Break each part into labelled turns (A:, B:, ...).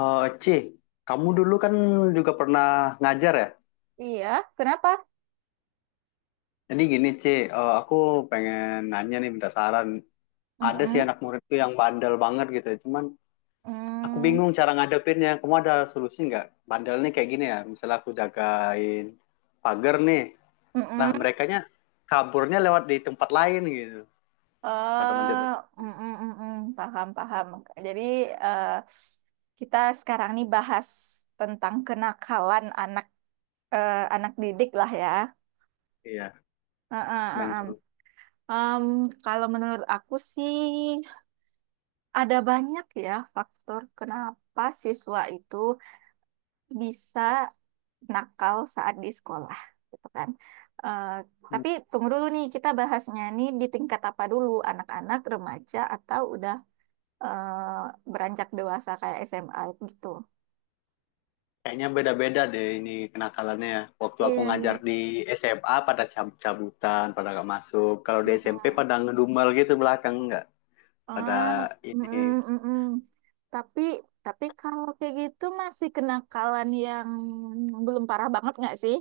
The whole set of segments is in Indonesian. A: Eh, C, kamu dulu kan juga pernah ngajar ya?
B: Iya, kenapa?
A: Jadi gini C, aku pengen nanya nih, minta saran. Ada sih
B: Mm-mm.
A: anak muridku yang bandel banget gitu, ya. Cuman aku
B: Mm.
A: bingung cara ngadepinnya. Kamu ada solusi nggak? Bandel nih kayak gini ya. Misalnya aku jagain pagar nih. Nah,
B: Mm-mm.
A: merekanya kaburnya lewat di tempat lain gitu. Pada manjat.
B: Eh, mm-mm, mm-mm. Paham, paham. Jadi eh, kita sekarang nih bahas tentang kenakalan anak anak didik lah ya.
A: Iya,
B: Heeh,
A: nanya
B: heeh.
A: solusi.
B: Em, kalau menurut aku sih ada banyak ya faktor kenapa siswa itu bisa nakal saat di sekolah gitu kan. Eh, tapi tunggu dulu nih kita bahasnya nih di tingkat apa dulu anak-anak remaja atau udah beranjak dewasa kayak SMA gitu.
A: Kayaknya beda-beda deh ini kenakalannya, ya. Waktu aku
B: Iya iya.
A: ngajar di SMA pada cabut-cabutan, pada nggak masuk. Kalau di SMP
B: Mm-mm.
A: pada ngedumel gitu belakang nggak. Pada
B: Ah,
A: ini.
B: mm-mm, mm-mm. Tapi tapi kalau kayak gitu masih kenakalan yang belum parah banget nggak sih?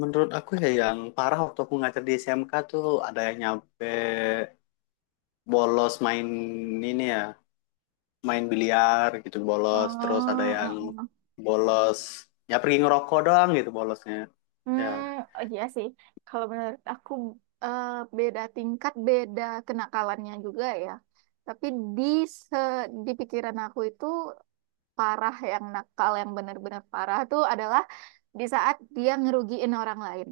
A: Menurut aku ya yang parah waktu aku ngajar di SMK tuh ada yang nyampe bolos main ini ya, main biliar gitu
B: Oh,
A: bolos. Terus ada yang
B: oh, oh.
A: bolos, ya pergi ngerokok doang gitu bolosnya. Ya,
B: Hmm, oh iya sih. Kalau menurut aku eh, beda tingkat, beda kenakalannya juga ya. Tapi di se di pikiran aku itu parah yang nakal yang benar-benar parah tuh adalah di saat dia ngerugiin orang lain.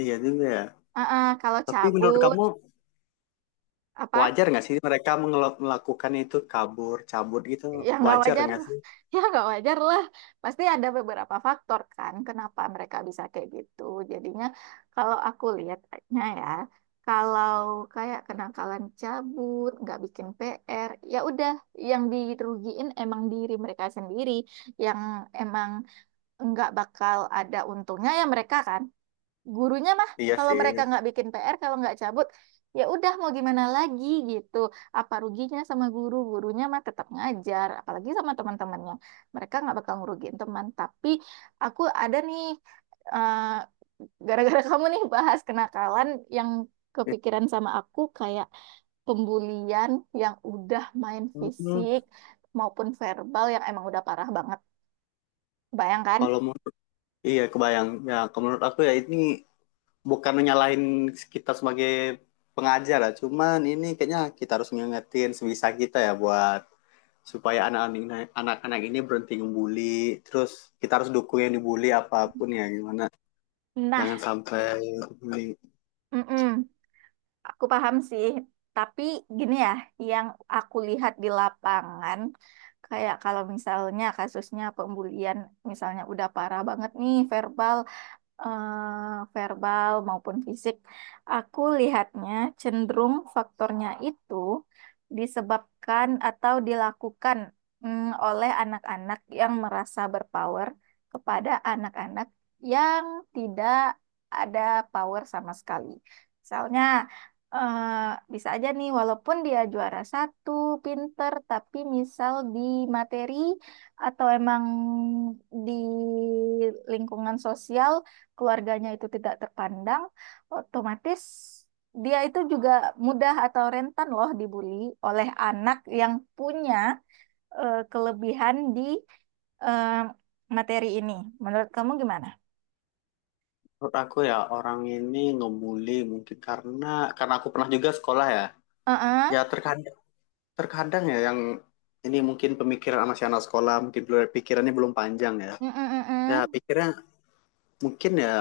A: iya juga ya.
B: Ah, ah, kalau
A: Tapi menurut
B: cabut
A: kamu,
B: apa?
A: wajar nggak sih mereka melakukan itu, kabur, cabut gitu?
B: Ya nggak
A: Wajar
B: wajar
A: nggak sih?
B: ya nggak wajar lah, pasti ada beberapa faktor kan kenapa mereka bisa kayak gitu. Jadinya kalau aku lihatnya ya, kalau kayak kenakalan cabut nggak bikin PR, ya udah, yang dirugiin emang diri mereka sendiri, yang emang nggak bakal ada untungnya ya mereka kan. Gurunya mah
A: Iya
B: kalau
A: sih.
B: mereka nggak bikin PR, kalau nggak cabut, ya udah mau gimana lagi gitu. Apa ruginya sama guru? Gurunya mah tetap ngajar, apalagi sama teman-temannya mereka nggak bakal ngerugiin teman. Tapi aku ada nih, eh, gara-gara kamu nih bahas kenakalan, yang kepikiran sama aku kayak pembulian yang udah main
A: Hmm,
B: fisik maupun verbal yang emang udah parah banget. Bayangkan.
A: Kalau mau, iya kebayang. Ya, kalau menurut aku ya ini bukan menyalahin kita sebagai pengajar lah. Cuman ini kayaknya kita harus ngingetin sebisa kita ya buat supaya anak-anak ini berhenti ngebully. Terus kita harus dukung yang dibully apapun ya gimana.
B: Nah,
A: Jangan sampai bully.
B: mm-mm. Aku paham sih, tapi gini ya, yang aku lihat di lapangan, kayak kalau misalnya kasusnya pembulian, misalnya udah parah banget nih verbal, verbal maupun fisik. Aku lihatnya cenderung faktornya itu disebabkan atau dilakukan, oleh anak-anak yang merasa berpower kepada anak-anak yang tidak ada power sama sekali. Misalnya, eh, bisa aja nih, walaupun dia juara 1, pinter, tapi misal di materi atau emang di lingkungan sosial keluarganya itu tidak terpandang, otomatis dia itu juga mudah atau rentan loh dibully oleh anak yang punya kelebihan di eh, materi ini. Menurut kamu gimana?
A: Menurut aku ya orang ini ngebully mungkin karena aku pernah juga sekolah ya.
B: Uh.
A: Ya terkadang terkadang ya yang ini mungkin pemikiran sama si anak sekolah mungkin pikirannya belum panjang ya.
B: Mm, mm,
A: Ya
B: mm.
A: pikirnya mungkin ya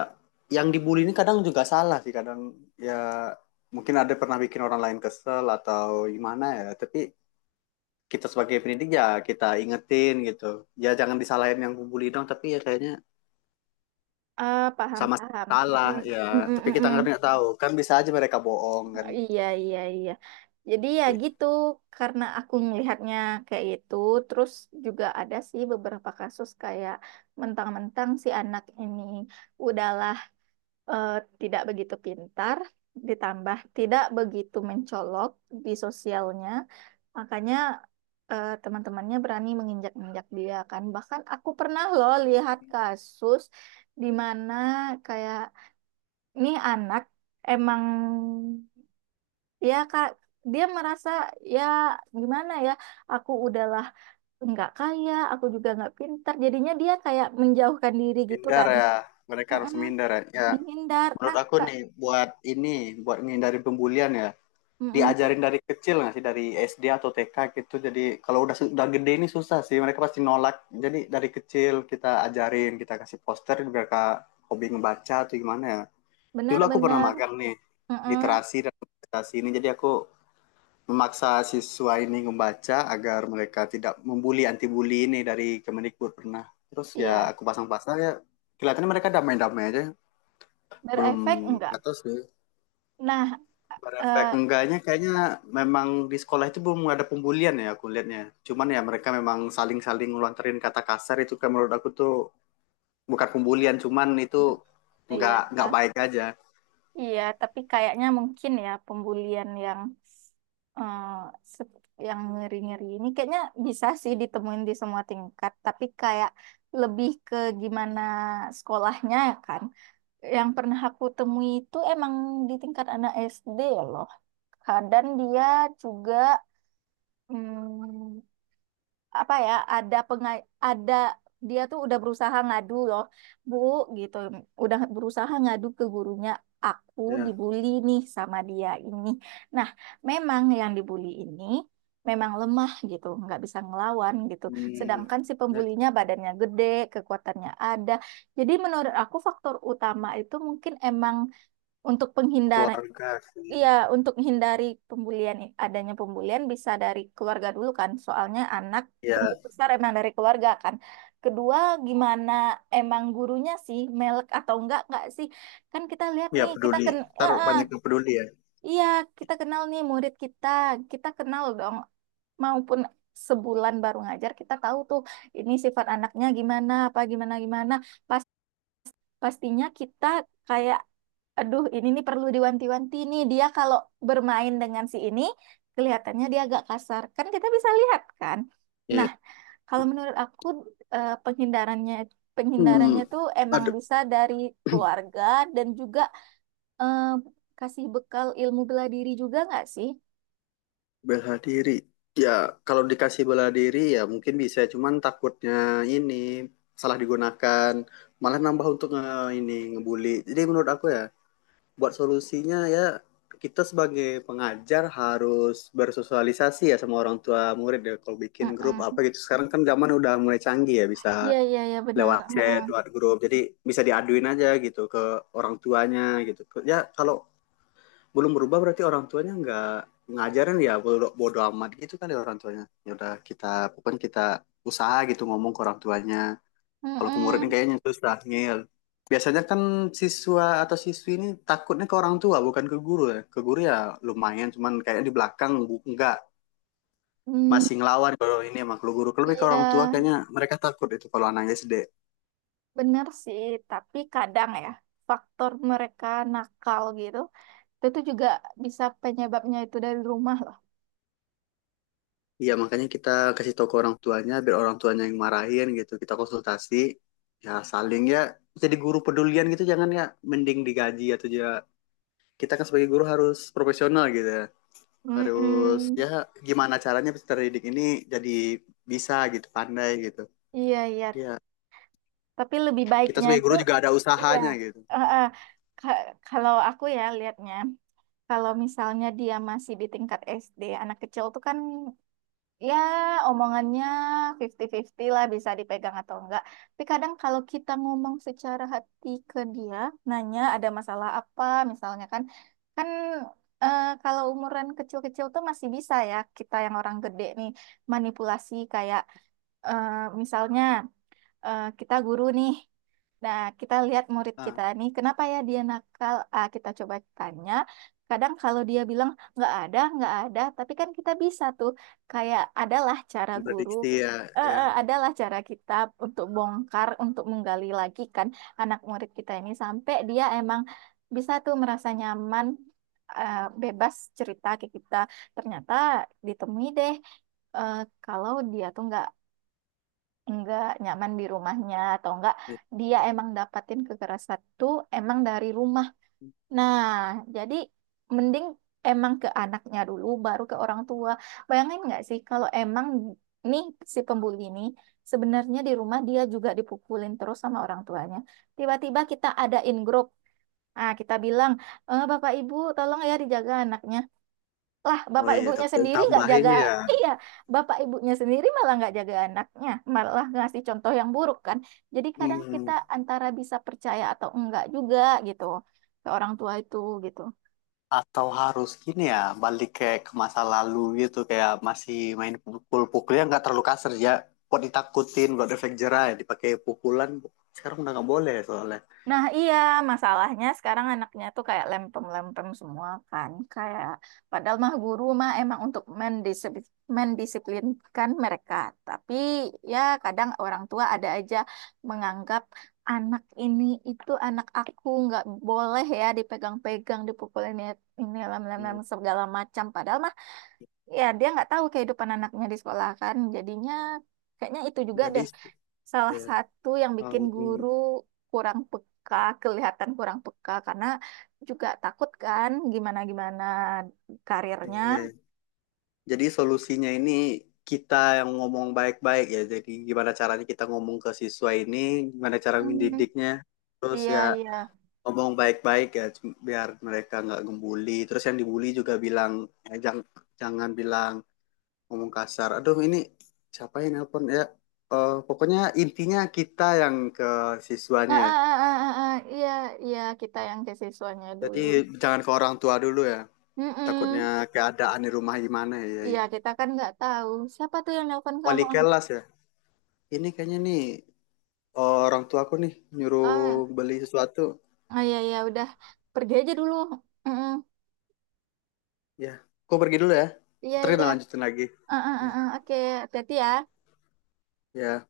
A: yang dibully ini kadang juga salah sih, kadang ya mungkin ada pernah bikin orang lain kesel atau gimana ya. Tapi kita sebagai pendidik ya kita ingetin gitu. Ya jangan disalahin yang pembuli dong, tapi ya kayaknya
B: Ah, paham,
A: sama
B: paham.
A: salah
B: Mm, mm,
A: ya.
B: mm,
A: Tapi
B: mm, mm,
A: kita nggak
B: mm.
A: tahu kan, bisa aja mereka bohong kan.
B: Oh, iya, iya, iya. Jadi ya gitu, karena aku melihatnya kayak itu. Terus juga ada sih beberapa kasus kayak mentang-mentang si anak ini udah eh, tidak begitu pintar, ditambah tidak begitu mencolok di sosialnya, makanya teman-temannya berani menginjak-injak dia kan. Bahkan aku pernah loh lihat kasus di mana kayak nih anak emang, ya kak, dia merasa, ya gimana ya, aku udahlah nggak kaya, aku juga nggak pintar, jadinya dia kayak menjauhkan diri gitu
A: Minder
B: kan.
A: ya, mereka harus
B: Mm-mm,
A: minder ya. Ya,
B: menghindar.
A: menurut
B: Nah,
A: aku
B: tak.
A: nih, buat menghindari pembulian ya,
B: Mm-mm.
A: diajarin dari kecil nggak sih dari SD atau TK gitu. Jadi kalau udah gede ini susah sih, mereka pasti nolak. Jadi dari kecil kita ajarin, kita kasih poster, mereka hobi ngebaca atau gimana ya. Dulu aku pernah
B: Benar-benar.
A: magang nih,
B: Mm-mm.
A: literasi dan literasi ini. Jadi aku memaksa siswa ini membaca agar mereka tidak membuli, anti bully ini dari Kemendikbud pernah. Terus ya
B: Iya.
A: aku pasang-pasang ya kelihatannya mereka damai-damai aja, belum
B: Berefek enggak?
A: atau sih.
B: Nah,
A: Berefek
B: eh,
A: enggaknya kayaknya memang di sekolah itu belum ada pembulian ya, aku lihatnya. Cuman ya mereka memang saling-saling ngelontarin kata kasar, itu kan menurut aku tuh bukan pembulian, cuman itu
B: iya,
A: enggak baik aja.
B: iya. Tapi kayaknya mungkin ya pembulian yang eh, se- yang ngeri-ngeri ini kayaknya bisa sih ditemuin di semua tingkat. Tapi kayak lebih ke gimana sekolahnya ya kan. Yang pernah aku temui itu emang di tingkat anak SD loh. Kadang dia juga hmm, apa ya, ada dia tuh udah berusaha ngadu loh bu gitu, udah berusaha ngadu ke gurunya, "Aku
A: Ya.
B: dibully nih sama dia ini." Nah, memang yang dibully ini memang lemah gitu, nggak bisa ngelawan gitu,
A: Hmm,
B: sedangkan si
A: dan
B: pembulinya badannya gede, kekuatannya ada. Jadi menurut aku faktor utama itu mungkin emang untuk penghindar.
A: keluarga sih.
B: Iya, untuk menghindari pembulian, adanya pembulian bisa dari keluarga dulu kan, soalnya anak
A: Ya,
B: tumbuh besar emang dari keluarga kan. Kedua, gimana emang gurunya sih, melek atau enggak sih? Kan kita lihat
A: ya
B: nih,
A: peduli. Ntar
B: eh, eh,
A: banyak yang peduli ya.
B: iya, kita kenal nih murid kita, kita kenal dong, maupun sebulan baru ngajar kita tahu tuh ini sifat anaknya gimana, apa gimana gimana. Pastinya kita kayak, aduh, ini nih perlu diwanti-wanti nih dia kalau bermain dengan si ini, kelihatannya dia agak kasar kan, kita bisa lihat kan.
A: Iya.
B: Nah, kalau menurut aku penghindarannya
A: Hmm,
B: penghindarannya tuh emang bisa dari keluarga, dan juga eh, kasih bekal ilmu bela diri juga nggak sih?
A: Bela diri. Ya, kalau dikasih bela diri ya mungkin bisa, cuman takutnya ini salah digunakan, malah nambah untuk ngebully. Jadi menurut aku ya, buat solusinya ya kita sebagai pengajar harus bersosialisasi ya sama orang tua murid ya, kalau bikin grup apa
B: Mm-mm.
A: gitu. Sekarang kan zaman udah mulai canggih ya, bisa
B: Iya, iya, iya benar.
A: lewat
B: Mm-mm.
A: chat, lewat grup. Jadi bisa diaduin aja gitu ke orang tuanya gitu. Ya kalau belum berubah berarti orang tuanya nggak ngajarin, ya bodo, bodo amat gitu kali orang tuanya. Ya udah kita, bukan kita, usaha gitu ngomong ke orang tuanya. Kalau ke muridnya
B: Mm-mm.
A: kayaknya susah, ngeyel. Biasanya kan siswa atau siswi ini takutnya ke orang tua bukan ke guru ya. Ke guru ya lumayan, cuman kayaknya di belakang bu, enggak,
B: Mm,
A: masih ngelawan kalau ini emang, kalau guru, kalau lebih ke
B: iya.
A: orang tua kayaknya mereka takut itu, kalau anaknya SD.
B: Bener sih, tapi kadang ya faktor mereka nakal gitu, itu juga bisa penyebabnya itu dari rumah loh.
A: Iya, makanya kita kasih tahu ke orang tuanya biar orang tuanya yang marahin gitu. Kita konsultasi ya, saling ya, jadi guru pedulian gitu, jangan ya mending digaji atau ya, kita kan sebagai guru harus profesional gitu ya. Harus ya
B: Mm-mm.
A: gimana caranya peserta didik ini jadi bisa gitu, pandai gitu.
B: Iya, iya.
A: Ya,
B: Tapi lebih
A: kita
B: baiknya
A: sebagai
B: itu,
A: guru juga ada
B: iya.
A: usahanya gitu.
B: Eh, eh, ka- kalau aku ya lihatnya, kalau misalnya dia masih di tingkat SD, anak kecil tuh kan. Ya, omongannya 50-50 lah, bisa dipegang atau enggak. Tapi kadang kalau kita ngomong secara hati ke dia, nanya ada masalah apa, misalnya kan, kan kalau umuran kecil-kecil tuh masih bisa ya, kita yang orang gede nih, manipulasi kayak, eh, misalnya, kita guru nih. Nah, kita lihat murid
A: Nah,
B: kita nih, kenapa ya dia nakal? Ah, kita coba tanya. Kadang kalau dia bilang nggak ada, tapi kan kita bisa tuh kayak, adalah cara guru,
A: memprediksi ya, ya.
B: adalah cara kita untuk bongkar, untuk menggali lagi kan anak murid kita ini sampai dia emang bisa tuh merasa nyaman, eh, bebas cerita ke kita. Ternyata ditemui deh eh, kalau dia tuh nggak enggak nyaman di rumahnya, atau enggak dia emang dapatin kekerasan itu emang dari rumah. Nah, jadi mending emang ke anaknya dulu baru ke orang tua. Bayangin nggak sih kalau emang nih si pembuli ini sebenarnya di rumah dia juga dipukulin terus sama orang tuanya. Tiba-tiba kita ada in Ah, kita bilang, "Eh, Bapak Ibu, tolong ya dijaga anaknya." Lah,
A: Oh
B: bapak
A: iya,
B: ibunya sendiri nggak
A: tambahin
B: jaga,
A: ya.
B: iya, bapak ibunya sendiri malah nggak jaga anaknya, malah ngasih contoh yang buruk kan. Jadi kadang kita
A: Hmm.
B: antara bisa percaya atau enggak juga gitu ke orang tua itu gitu.
A: Atau harus gini ya, balik kayak ke masa lalu gitu, kayak masih main pukul-pukulnya nggak terlalu kasar ya. Buat ditakutin, buat efek jerah ya, dipakai pukulan. Sekarang udah nggak boleh soalnya.
B: Nah, iya, masalahnya sekarang anaknya tuh kayak lempem-lempem semua kan. Kayak, padahal mah guru mah emang untuk mendisiplinkan mereka. Tapi ya kadang orang tua ada aja menganggap anak ini, itu anak aku nggak boleh ya dipegang-pegang, dipukulin ini lem-lem
A: Hmm.
B: segala macam. Padahal mah ya dia nggak tahu kehidupan anaknya di sekolah kan, jadinya kayaknya itu juga
A: Jadi,
B: deh salah
A: ya,
B: satu yang
A: oh,
B: bikin
A: mm,
B: guru kurang peka, kelihatan kurang peka karena juga takut kan gimana gimana karirnya.
A: iya. Jadi solusinya ini kita yang ngomong baik-baik ya. Jadi gimana caranya kita ngomong ke siswa ini, gimana cara
B: Hmm,
A: mendidiknya. Terus
B: iya
A: ya
B: iya.
A: ngomong baik-baik ya, biar mereka nggak gembuli. Terus yang dibully juga bilang, ya, jangan bilang ngomong kasar. Aduh, ini siapa yang nelpon ya? Pokoknya intinya kita yang ke
B: Ah,
A: siswanya ya.
B: ah, ah, ah, ah, ah, iya iya, kita yang ke siswanya
A: Jadi
B: dulu.
A: jangan ke orang tua dulu ya. Takutnya
B: Mm-mm.
A: keadaan di rumah gimana ya. Ya,
B: Iya,
A: ya.
B: kita kan nggak tahu siapa tuh yang nelpon kamu.
A: Wali kelas ya. Ini kayaknya nih, orang tua aku nih nyuruh
B: Ah,
A: beli sesuatu.
B: ah, iya iya, udah pergi aja dulu. Mm-mm.
A: Ya, aku pergi dulu ya.
B: Iya
A: Ntar kita
B: iya.
A: lanjutin lagi.
B: Ah, ah, ah,
A: Ya,
B: ah, oke, hati-hati ya.
A: ya.